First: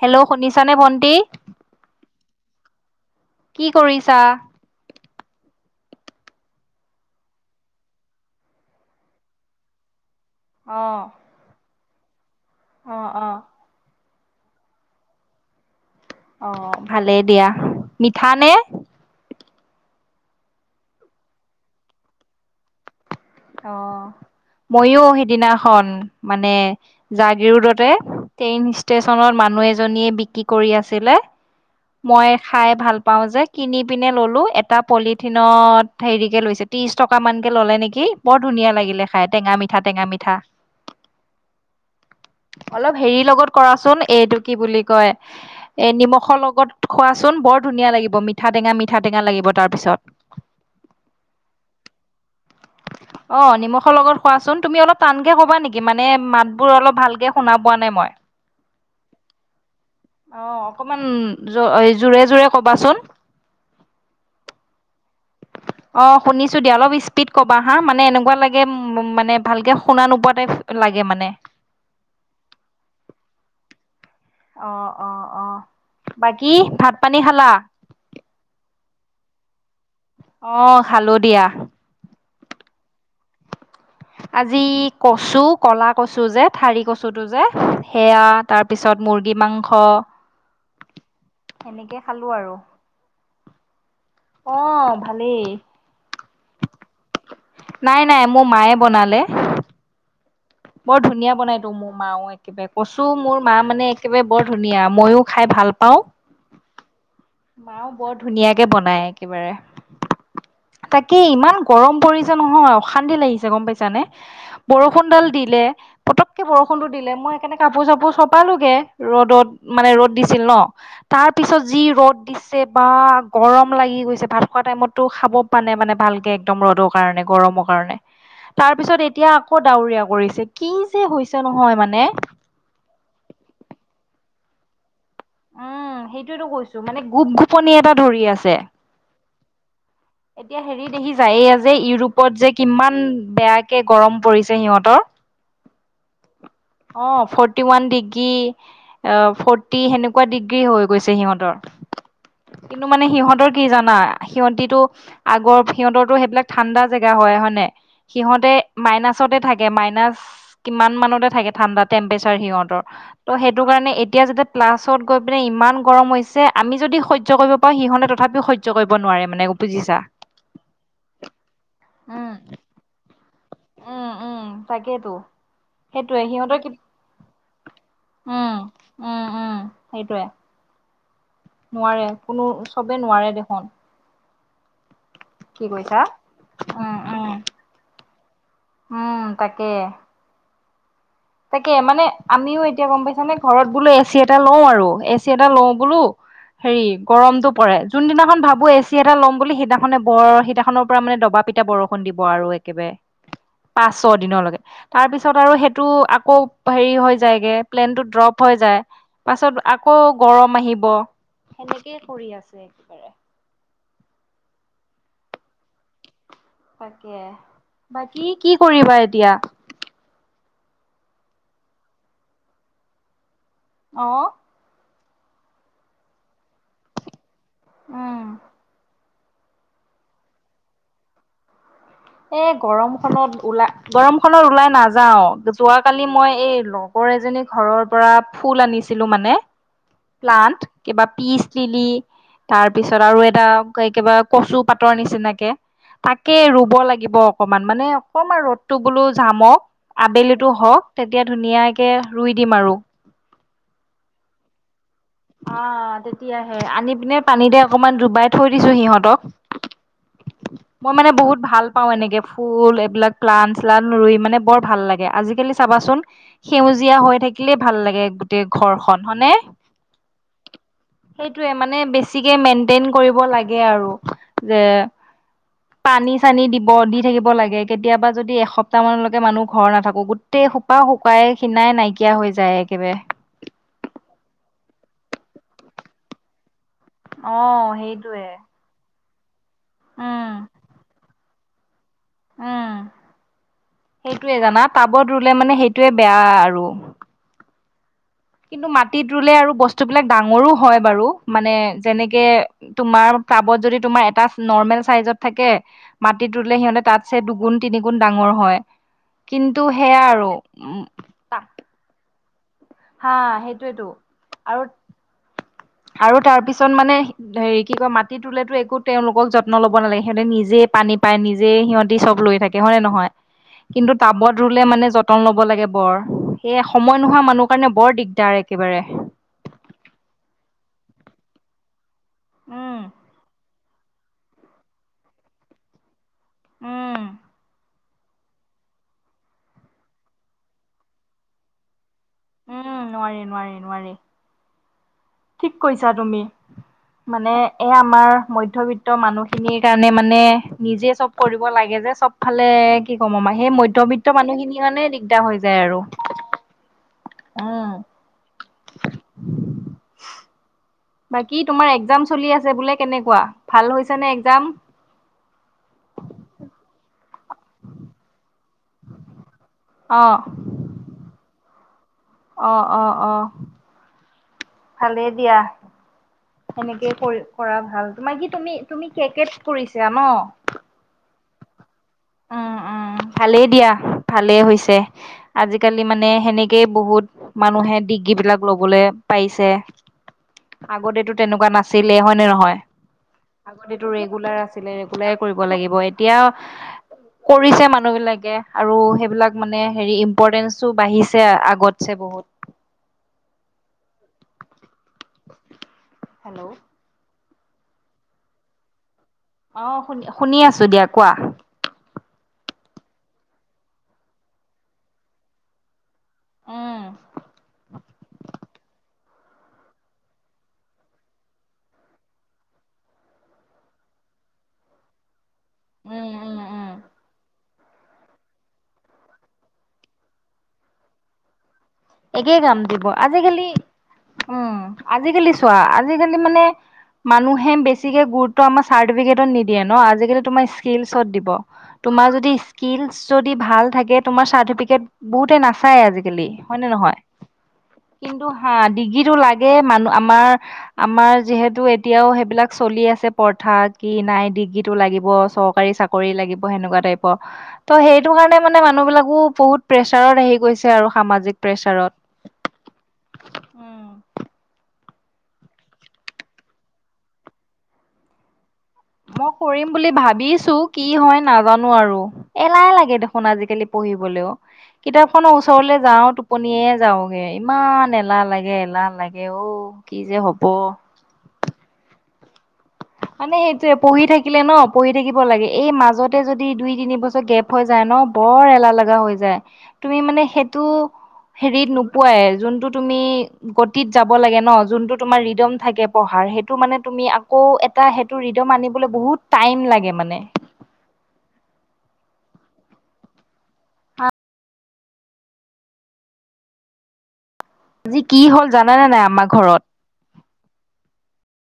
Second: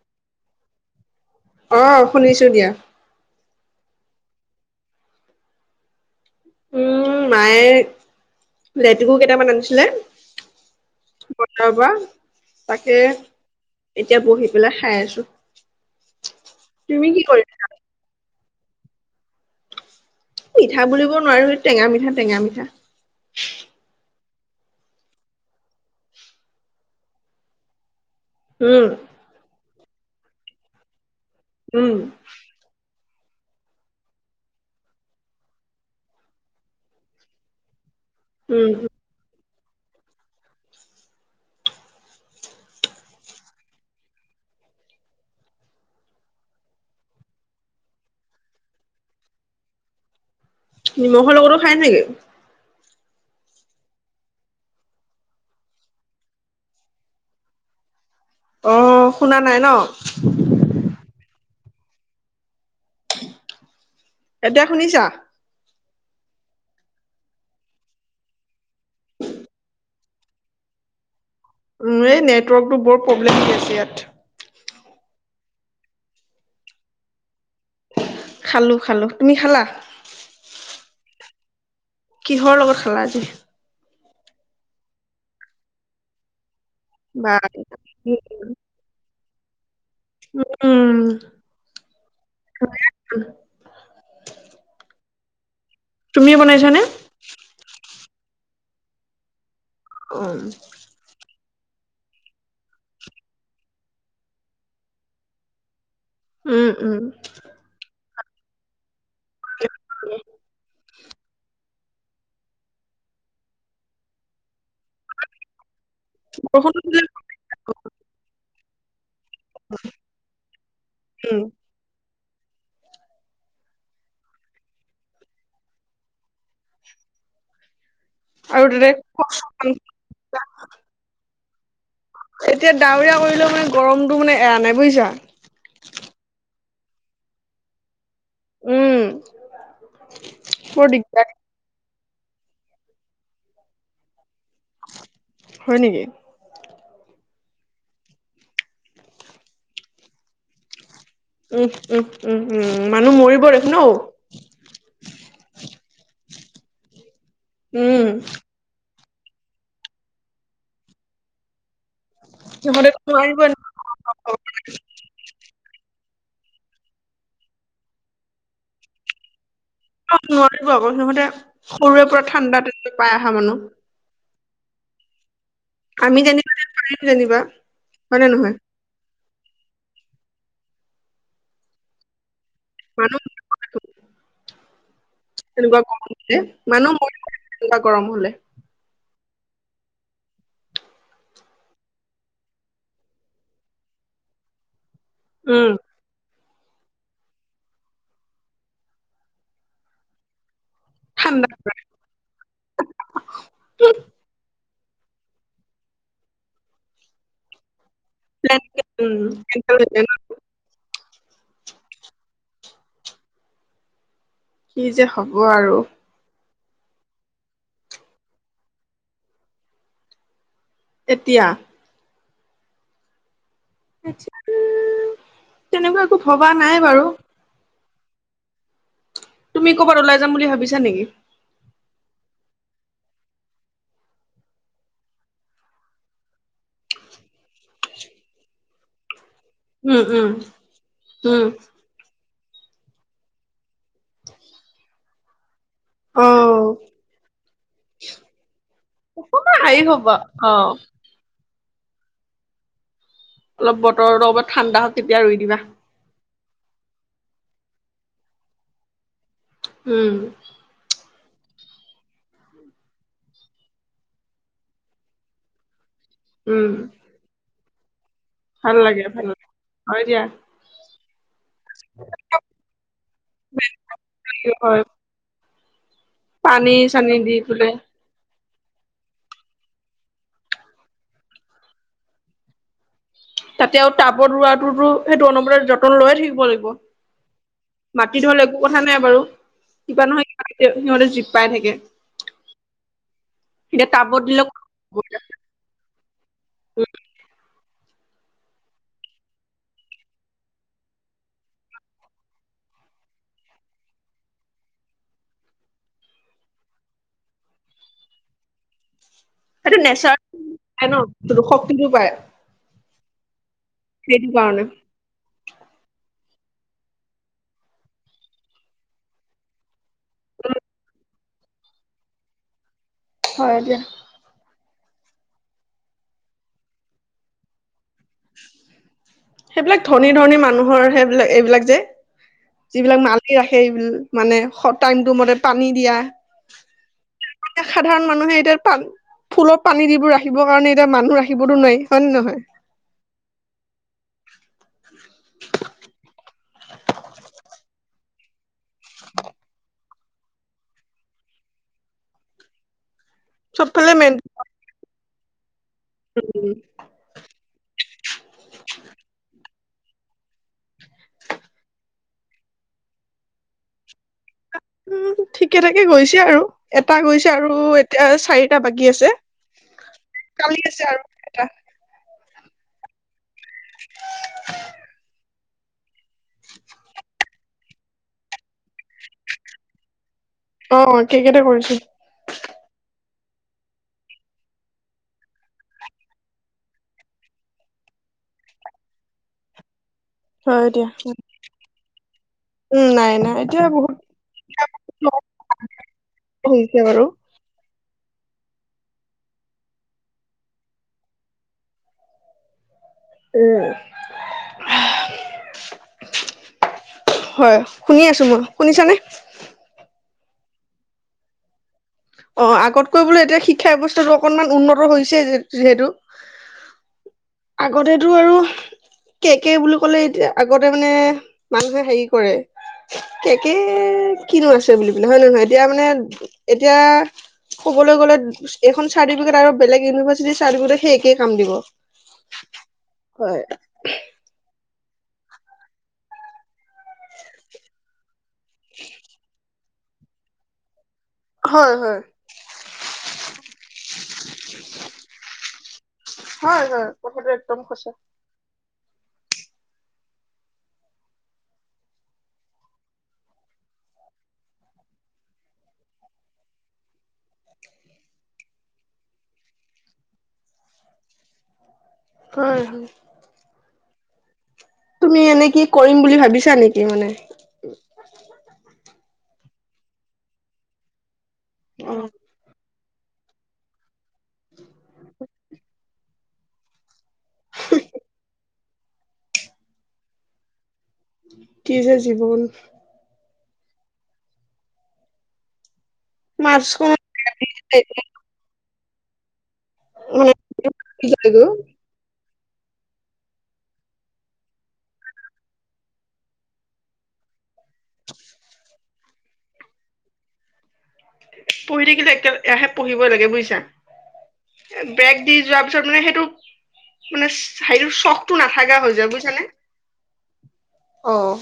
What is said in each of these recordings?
Hello শুনিছানে ভণ্টি? অ' শুনিছো দিয়া। কি কৰিছা। উম, মায়ে লেটেকু কেইটামান আনিছিলে। অ', বজাৰ পৰা তাকে, অ', অ'। এতিয়া বহি পেলাই খাই আছো। অ' তুমি ভালেই কি দিয়া কৰিছা মিঠা নে? মিঠা বুলিব নোৱাৰো সে টেঙা মিঠা, টেঙা মিঠা। মইও সেইদিনাখন মানে জাগিৰোদতে ট্ৰেইন উম ষ্টেচনত মানুহ এজনীয়ে বিক্ৰী কৰি আছিলে উম মই খাই ভাল পাওঁ যে কিনি পিনে ললো এটা পলিথিনত হেৰিকে লৈছে ত্ৰিশ টকা মানকে ল'লে নেকি? বৰ উম ধুনীয়া লাগিলে খাই টেঙা মিঠা, টেঙা মিঠা। অলপ হেৰি লগত কৰাচোন এইটো কি বুলি কয় এ নিমখৰ লগত খোৱাচোন। বৰ ধুনীয়া লাগিব মিঠা টেঙা, মিঠা টেঙা লাগিব তাৰ পিছত। নিমখৰ লগতো খায় নেকি? অ' নিমখৰ লগত খোৱাচোন। তুমি অলপ টানকে কবা নেকি মানে মাত বোৰ অলপ ভালকে শুনা পোৱা নাই মই আহ, শুনা নাই ন। অ অকমান জোৰে জোৰে কবাচোন। এতিয়া শুনিছা। অ' শুনিছো দিয়া অলপ স্পীড কবা হা মানে এনেকুৱা লাগে উ মানে ভালকে শুনা নোপোৱাতোই লাগে মানে। এই নেটৱৰ্কতো বৰ প্ৰব্লেম দি আছে ইয়াত। অ' অ' অ' বাকী ভাত পানী খালা। খালো খালো তুমি খালা। অ' খালো দিয়া। কিহৰ লগত খালা আজি। আজি কচু কলা কচু যে, ঠাৰি কচুটো বা যে সেয়া তাৰপিছত মুৰ্গী মাংস অহ, উম সেনেকে খালো আৰু আহ ভালেই তুমি বনাইছানে। নাই নাই মোৰ মায়ে বনালে। উম বৰ ধুনীয়া বনাই তো মোৰ মাও একেবাৰে কছো মোৰ মা মানে একেবাৰে বৰ ধুনীয়া মইও খাই ভাল ভাল পাওঁ। উম, উম। মাও বৰ ধুনীয়াকে বনাই একেবাৰে। তাকে ইমান গৰম পৰিছে নহয়, অশান্তি লাগিছে গ'ম পাইছা নে বৰষুণডাল দিলে পতকে বৰুণো দিলে মই সেনে কাপোৰ চাপোৰ চপালোগে। ৰ'দত মানে ৰ'দ দিছিল ন তাৰ উম পিছত যি ৰ'দ। দিছে বা গৰম লাগি গৈছে, ভাত খোৱা টাইমতটো খাব পোৱা নাই মানে ভালকে একদম ৰ'দৰ কাৰণে। গৰমৰ কাৰণে আৰু তাৰ তাতে পিছত এতিয়া আকৌ ডাৱৰীয়া কৰিছে, কি যে হৈছে নহয় মানে। এতিয়া ডাৱৰীয়া কৰিলেও মানে গৰমটো মানে এৰা নাই বুজিছা। উম সেইটোয়ে টো কৈছো মানে গোপ গোপনি এটা। উম এতিয়া বৰ হেৰি দেখি দিগদাৰ যায় যে এইয়া ইউৰোপ, - পত যে, কিমান বেয়াকে গৰম পৰিছে। সিহঁতৰ হয় নেকি? অ' ফৰঠ ফৰটি ওৱান ডিগ্ৰী ফৰ্টি সেনেকুৱা ডিগ্ৰী হৈ গৈছে সিহঁতৰ। উম উম উম কিন্তু উম মানে মানুহ মৰিব সিহঁতৰ কি দেখোন ঔ জানা সিহতিতো আগৰ সিহঁতৰো সেইবিলাক ঠাণ্ডা জেগা হয়, হয় নে উম সিহতে মাইনাচ মাইনাছতে থাকে মাইনাচ কিমান মানতে থাকে ঠাণ্ডাত। টেম্পচাৰ সিহঁতৰ সিহঁতে ত' নোৱাৰিব সেইটো কাৰণে এতিয়া যেতিয়া প্লাছত পিনে ইমান গৰম হৈছে আমি যদি হৈয্য কৰিব পাৰো সিহঁতে তথাপিও হৈয্য কৰিব নোৱাৰে মানে। বুজিছা নোৱাৰিব আগমতে সৰুৰে পৰাৰা উম ঠাণ্ডা তেনেকৈ পাই অহা মানুহ। তাকে তো। আমি সেইটোৱে যেনিবা সিহঁতে টো, পাৰিম যেনিবা হয় নে নহয় উম উম উম। সেইটোৱে নোৱাৰে কোনো চবেই মানুহ নোৱাৰে দেখোন কি তেনেকুৱা কৈছা হলে উম মানহ মই উম তেনেকুৱা কৰম হলে উম তাকে তাকে মানে আমিও এতিয়া গম পাইছা নে ঘৰত বোলো এচি এটা লও আৰু এ চি এটা লও উম বোলো হেৰি গৰমতটো পৰে যোনদিনাখন ভাবো এচি এটা ল'ম বুলি সিদিনাখনে বৰ সিদিনাখনৰ পৰা মানে দবা পিঠা ঠাণ্ডা বৰষুণ দিব আৰু একেবাৰে পাঁচ ছ দিনৰলৈকে তাৰপিছত আৰু সেইটো আকৌ হেৰি হৈ যায়গে প্লেনতটো ড্ৰপ হৈ যায় পাছত আকৌ উম গৰম আহিব সেনেকেই কৰি আছো একেবাৰে কিযে হব আৰু তাকে বাকী কি কৰিবা এতিয়া এতিয়া অ তেনেকুৱা একো ভবা নাই বাৰু উম তুমি কৰ'বাত ওলাই যাম বুলি ভাবিছা নেকি এ গৰম খত ওলাই গৰম খত ওলাই নাযাও যোৱাকালি মই এই লগৰ এজনী ঘৰৰ পৰা ফুল আনিছিলো মানে উম, উম, প্লান্ত ক বা উম, পিচ লিলি তাৰ পিছত আৰু এটা কবা কচু পাতৰ নিচিনাকে তাকে অ', ৰুব লাগিব অকমান মানে অকমান ৰ'দটো বোলো অকমান জামক হেৰি হব আবেলিটো অ', হক তেতিয়া ধুনীয়াকে ৰুই দিম আৰু অলপ বতৰটো ঠাণ্ডা তেতিয়া ৰুই দিবা। অ তেতিয়াহে আনি পিনে পানী দে অকমান ডুবাই থৈ দিছো সিহঁতক মই [inaudible] মানে বহুত ভাল পাওঁ, এনেকৈ ফুল এইবিলাক প্লাণ- ছালন ৰুই মানে বৰ ভাল লাগে আজিকালি চাবাচোন। উম, সেউজীয়া হৈ থাকিলেই ভাল লাগে গোটেই ভাল ঘৰখনন লাগে ভাল হয়নে। লাগে হয় দিয়া সেইটোয়ে মানে বেছিকে মেইনটেইন কৰিব লাগে আৰু যে হয় পানী-চানী দিব পানী দি চানী থাকিব লাগে পেলাই কেতিয়াবা যদি এস এসপ্তাহমানলৈকে মানুহ ঘৰ নাথাকো গোটেই হোপা শুকাই খিনাই নাইকিয়া হৈ যায় একেবাৰে। তাতে আৰু টাবত ৰোৱাটোতো সেইটো অনবৰতে যতন লৈয়ে থাকিব লাগিব। অ সেইটোয়ে মাটি হলে একো কথা নাই বাৰু। কিবা নহয় উম সিহঁতে জীপ পাই থাকে। উম এতিয়া টাবত সেইটোয়ে জানা টাবত দিলে ৰুলে মানে সেইটোয়ে বেয়া আৰু কিন্তু মাটিত ৰুলে আৰু বস্তুবিলাক ডাঙৰো হয় বাৰু মানে যেনেকে তোমাৰ ক্াবত যদি তোমাৰ এটা নৰ্মেল চাইজত থাকে মাটিত ৰুলে সিহঁতে তাতছে দুগুণ তিনিগুণ ডাঙৰ হয় কিন্তু সেইটো সেয়া নেচাৰ আৰু উ ন বস্তুটো শক্তিটো পায় হা সেইটোয়েতো সেইটো কাৰণে আৰু আৰু তাৰ পিছত মানে হেৰি কি কয় মাটি ৰুলেতো একো তেওঁলোকক যত্ন ল'ব নালাগে। সিহঁতে নিজে পানী পাই নিজে সিহঁতি চব লৈ থাকে হয়নে নহয় হয় দিয়া কিন্তু টাবত ৰুলে মানে যতন ল'ব লাগে বৰ এই সময় নোহোৱা মানুহৰ কাৰণে বৰ দিগদাৰ একেবাৰে সেইবিলাক ধনী ধনী মানুহ ৰ সেইবিলাক এইবিলাক যে উম যিবিলাক মালি সেই মানে টাইমটো মতে পানী দিয়া উম সাধাৰণ মানুহে এতিয়া প ফুলত পানী দিবোৰ ৰাখিবৰ কাৰণে এতিয়া মানুহ ৰাখিবতো নাই উম নোৱাৰি নোৱাৰি নোৱাৰি ঠিক কৈছা তুমি মানে এ আমাৰ মধ্যবিত্ত মানুহখিনিৰ কাৰণে মানে নিজে চব কৰিব লাগে যে চবফালে কি ক'ম আমাৰ সেই চবফালে মধ্যবিত্ত মানুহখিনি মানে দিগদাৰ হৈ যায় আৰু উম উম বাকী তোমাৰ এক্জাম চলি আছে বোলে কেনেকুৱা ভাল হৈছে নে একজাম উম ঠিকে থাকে গৈছে আৰু এটা গৈছে আৰু এতিয়া চাৰি এটা বাকী আছে অ কালি আছে আৰু এটা অ অ অ ভালেই দিয়া সেনেকেই কৰি কৰা ভাল তোমাৰ কি তুমি তুমি কে কে কৰিছা ন অ কেকেইটা কৰিছো অ অ ভালেই দিয়া ভালেই হৈছে আজিকালি মানে সেনেকেই বহুত মানুহে ডিগ্ৰী বিলাক ল'বলৈ পাইছে হয় দিয়া আগতেটো তেনেকুৱা নাছিলে হয় নে নহয় উম নাই নাই এতিয়া আগতেটো বহুত ৰেগুলাৰ আছিলে ৰেগুলাৰ কৰিব লাগিব এতিয়া হৈছে বাৰু কৰিছে মানুহ বিলাক আৰু সেইবিলাক মানে হেৰি ইম্পৰ্টেঞ্চো বাঢ়িছে আগতছে বহুত উম হেল্ল' হয় শুনি আছো মই শুনিছানে অ শুনি শুনি আছো দিয়া কোৱা অ আগতকৈ বোলে এতিয়া শিক্ষা ব্য্ৱস্থাটো অকনমান উন্নত হৈছে যিহেতু উম আগতেতটো আৰু কে কে বুলি কলে এতিয়া আগতে মানে মানুহে হেৰি কৰে কেকে কিনো আছে বুলি পোলে হয় ন নহয় এতিয়া মানে উম উম উম এতিয়া কবলৈ গলে এখন চাৰ্টফিকে আৰু বেলেগ ইউনিভাৰ্চিটি চাৰ্টিফিকেট সেই একেই কাম দিব একেই কাম দিব হয় আজিকালি উম আজিকালি চোৱা আজিকালি মানে মানুহে বেছিকে গুৰুত্ব আমাৰ চাৰ্টিফিকেটত নিদিয়ে আজি কালি তোমাৰ ইস্কিলচত দিব। হয় হয় তোমাৰ যদি ইস্কিলচ যদি ভাল থাকে তোমাৰ চাৰ্টিফিকেট বহুতে নাচায় আজিকালি হয় নে নহয় কথাটো একদম সঁচা কিন্তু ডিগ্ৰীটো লাগে মানুহ আমাৰ আমাৰ যিহেতু এতিয়াও সেইবিলাক চলি আছে প্ৰথা কি নাই ডিগ্ৰীটো লাগিব চৰকাৰী চাকৰি লাগিব সেনেকুৱা টাইপৰ ত সেইটো কাৰণে মানে মান মানুহ বিলাকো বহুত প্ৰেছাৰত আহি গৈছে আৰু সামাজিক প্ৰেচাৰত হয় হয় তুমি এনে কি কৰিম বুলি ভাবিছা নেকি মানে মই কৰিম বুলি ভাবিছো কি হয় নাজানো অ আৰু এলাহে লাগে দেখোন আজিকালি পঢ়িবলৈও কিতাপ খনৰ ওচৰলৈ যাও টোপনিয়ে যাওগে ইমান এলাহ লাগে এলাহ লাগে অঔ কি যে হব! কি যে জীৱন মানে সেইটোয়ে পঢ়ি থাকিলে ন পঢ়ি থাকিব লাগে এই মাজত তে যদি মাছ দুই তিনি মানে বছৰ গেপ হৈ যায় ন বৰ এলাহ লগা হৈ যায় তুমি মানে সেইটো হেৰিত নোপোৱাই যোনটো তুমি গতিত যাব লাগে ন যোনটো তোমাৰ ৰিডম থাকে পঢ়াৰ সেইটো মানে তুমি আকৌ এটা সেইটো ৰিদম আনিবলৈ বহুত টাইম লাগে মানে পঢ়ি থাকিলে এতিয়াৰাহে পঢ়িবই লাগে বুজিছা। বেগ দি যোৱাৰ পিছত মানে সেইটো মানে হৰিটো আজি কি চখটো হ'ল নাথাকা জানানে হৈ নাই যায় আমাৰ বুজছানে? ঘৰত অ'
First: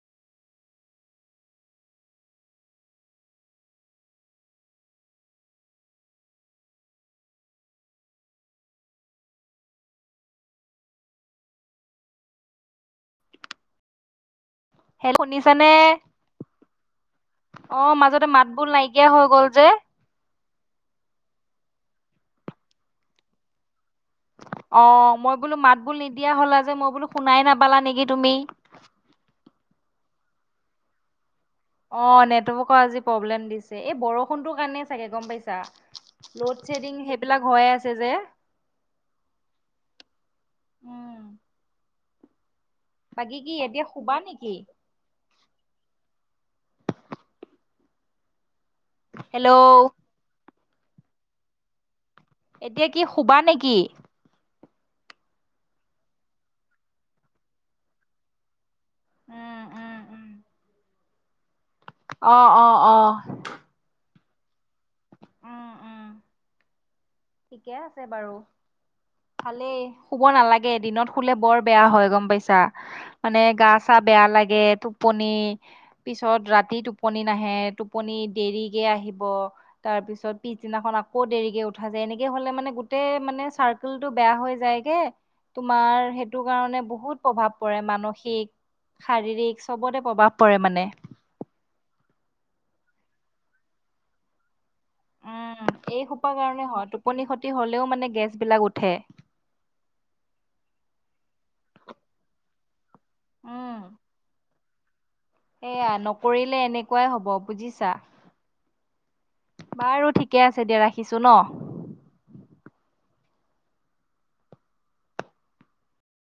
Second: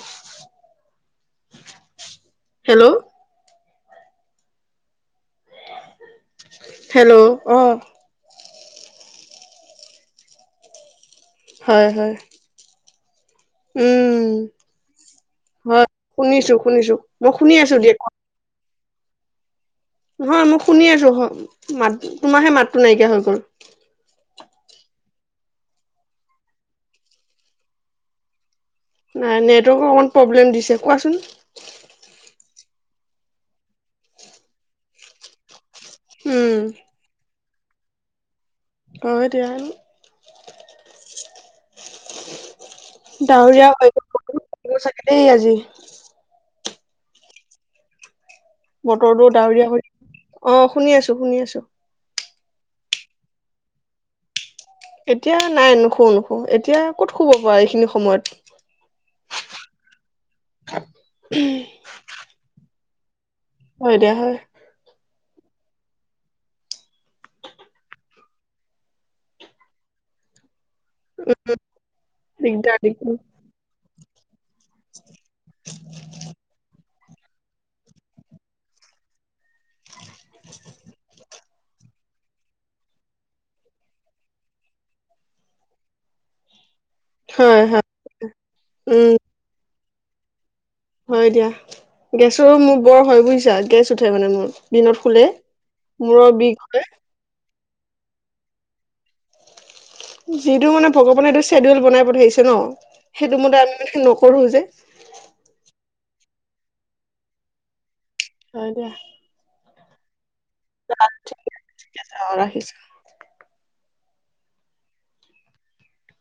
হেল্ল'ও হেল্ল'ও অঁ হয় হয়। উম। হেল্ল' শুনিছানে হয়, শুনিছো শুনিছো মই শুনি আছো দিয়া ক কে হৈ গ'ল যে। নহয় মই শুনি আছো, হৈ মাত তোমাৰাহে মাতটো নাইকিয়া হৈ গ'ল। অঁ মই বোলো মাত বোল নিদিয়া হলা যে মই বোলো শুনাই নাপালা নেকি তুমি? নাই নেটৱৰ্ক অকমান প্ৰব্লেম দিছে, কোৱাচোন। অঁ, নেটৱৰ্কৰ আজি প্ৰব্লেম দিছে এই বৰষুণটোৰ কাৰণে চাগে, গম পাইছা? লোড উম শ্বেডিং সেইবিলাক হৈ আছে যে। কাওৱে ধ্যান উম। বাকী কি ডাৱৰীয়া এতিয়া হৈ শুবা নেকি [unintelligible] দেই চাগে দেই আজি বটৰটো হেল্ল' ডাৱৰীয়া হৈ অঁ শুনি আছো শুনি আছো। এতিয়া কি শুবা নেকি? এতিয়া নাই নোশু নোশু এতিয়া ক'ত শুব পাৰা এইখিনি সময়ত উম উম উম। উম। অঁ অঁ অঁ হয় দিয়া হয়। উম উম ঠিকে আছে বাৰু, ভালেই শুব নালাগ এদিনত শুলে বৰ বেয়া হয় গম পাইছা দিগদাৰ দিগদাৰ মানে গা-চা বেয়া লাগে, টোপনি পিছত ৰাতি টোপনি নাহে টোপনি দেৰিকৈ আহিব। তাৰ পিছত পিছদিনাখন আকৌ দেৰিকে উঠ ভাজে এনেকে হ'লে মানে গোটেই মানে চাৰ্কুলটো বেয়া হৈ যায়গে তোমাৰ সেইটো কাৰণে বহুত প্ৰভাৱ হয় পৰে হয় মানসিক, উম শাৰীৰিক চবতে প্ৰভাৱ পৰে মানে হয় দিয়া গেছৰো মোৰ বৰ হয় বুজিছা গেছ উঠে মানে মোৰ। দিনত শুলে উম এই সোপা মূৰৰ কাৰণে বিষ হয়, টোপনি হ'লেও মানে গেছবিলাক উঠে। যিটো মানে ভগৱানে স্বেডিউল বনাই পঠিছে ন সেইটো মতে আমি মানে নকৰো যে এয়া নকৰিলে এনেকুৱাই হব বুজিছা হয় দিয়া বাৰু ঠিকে আছে দিয়া ৰাখিছো ন। ঠিক আছে অ ৰাখিছো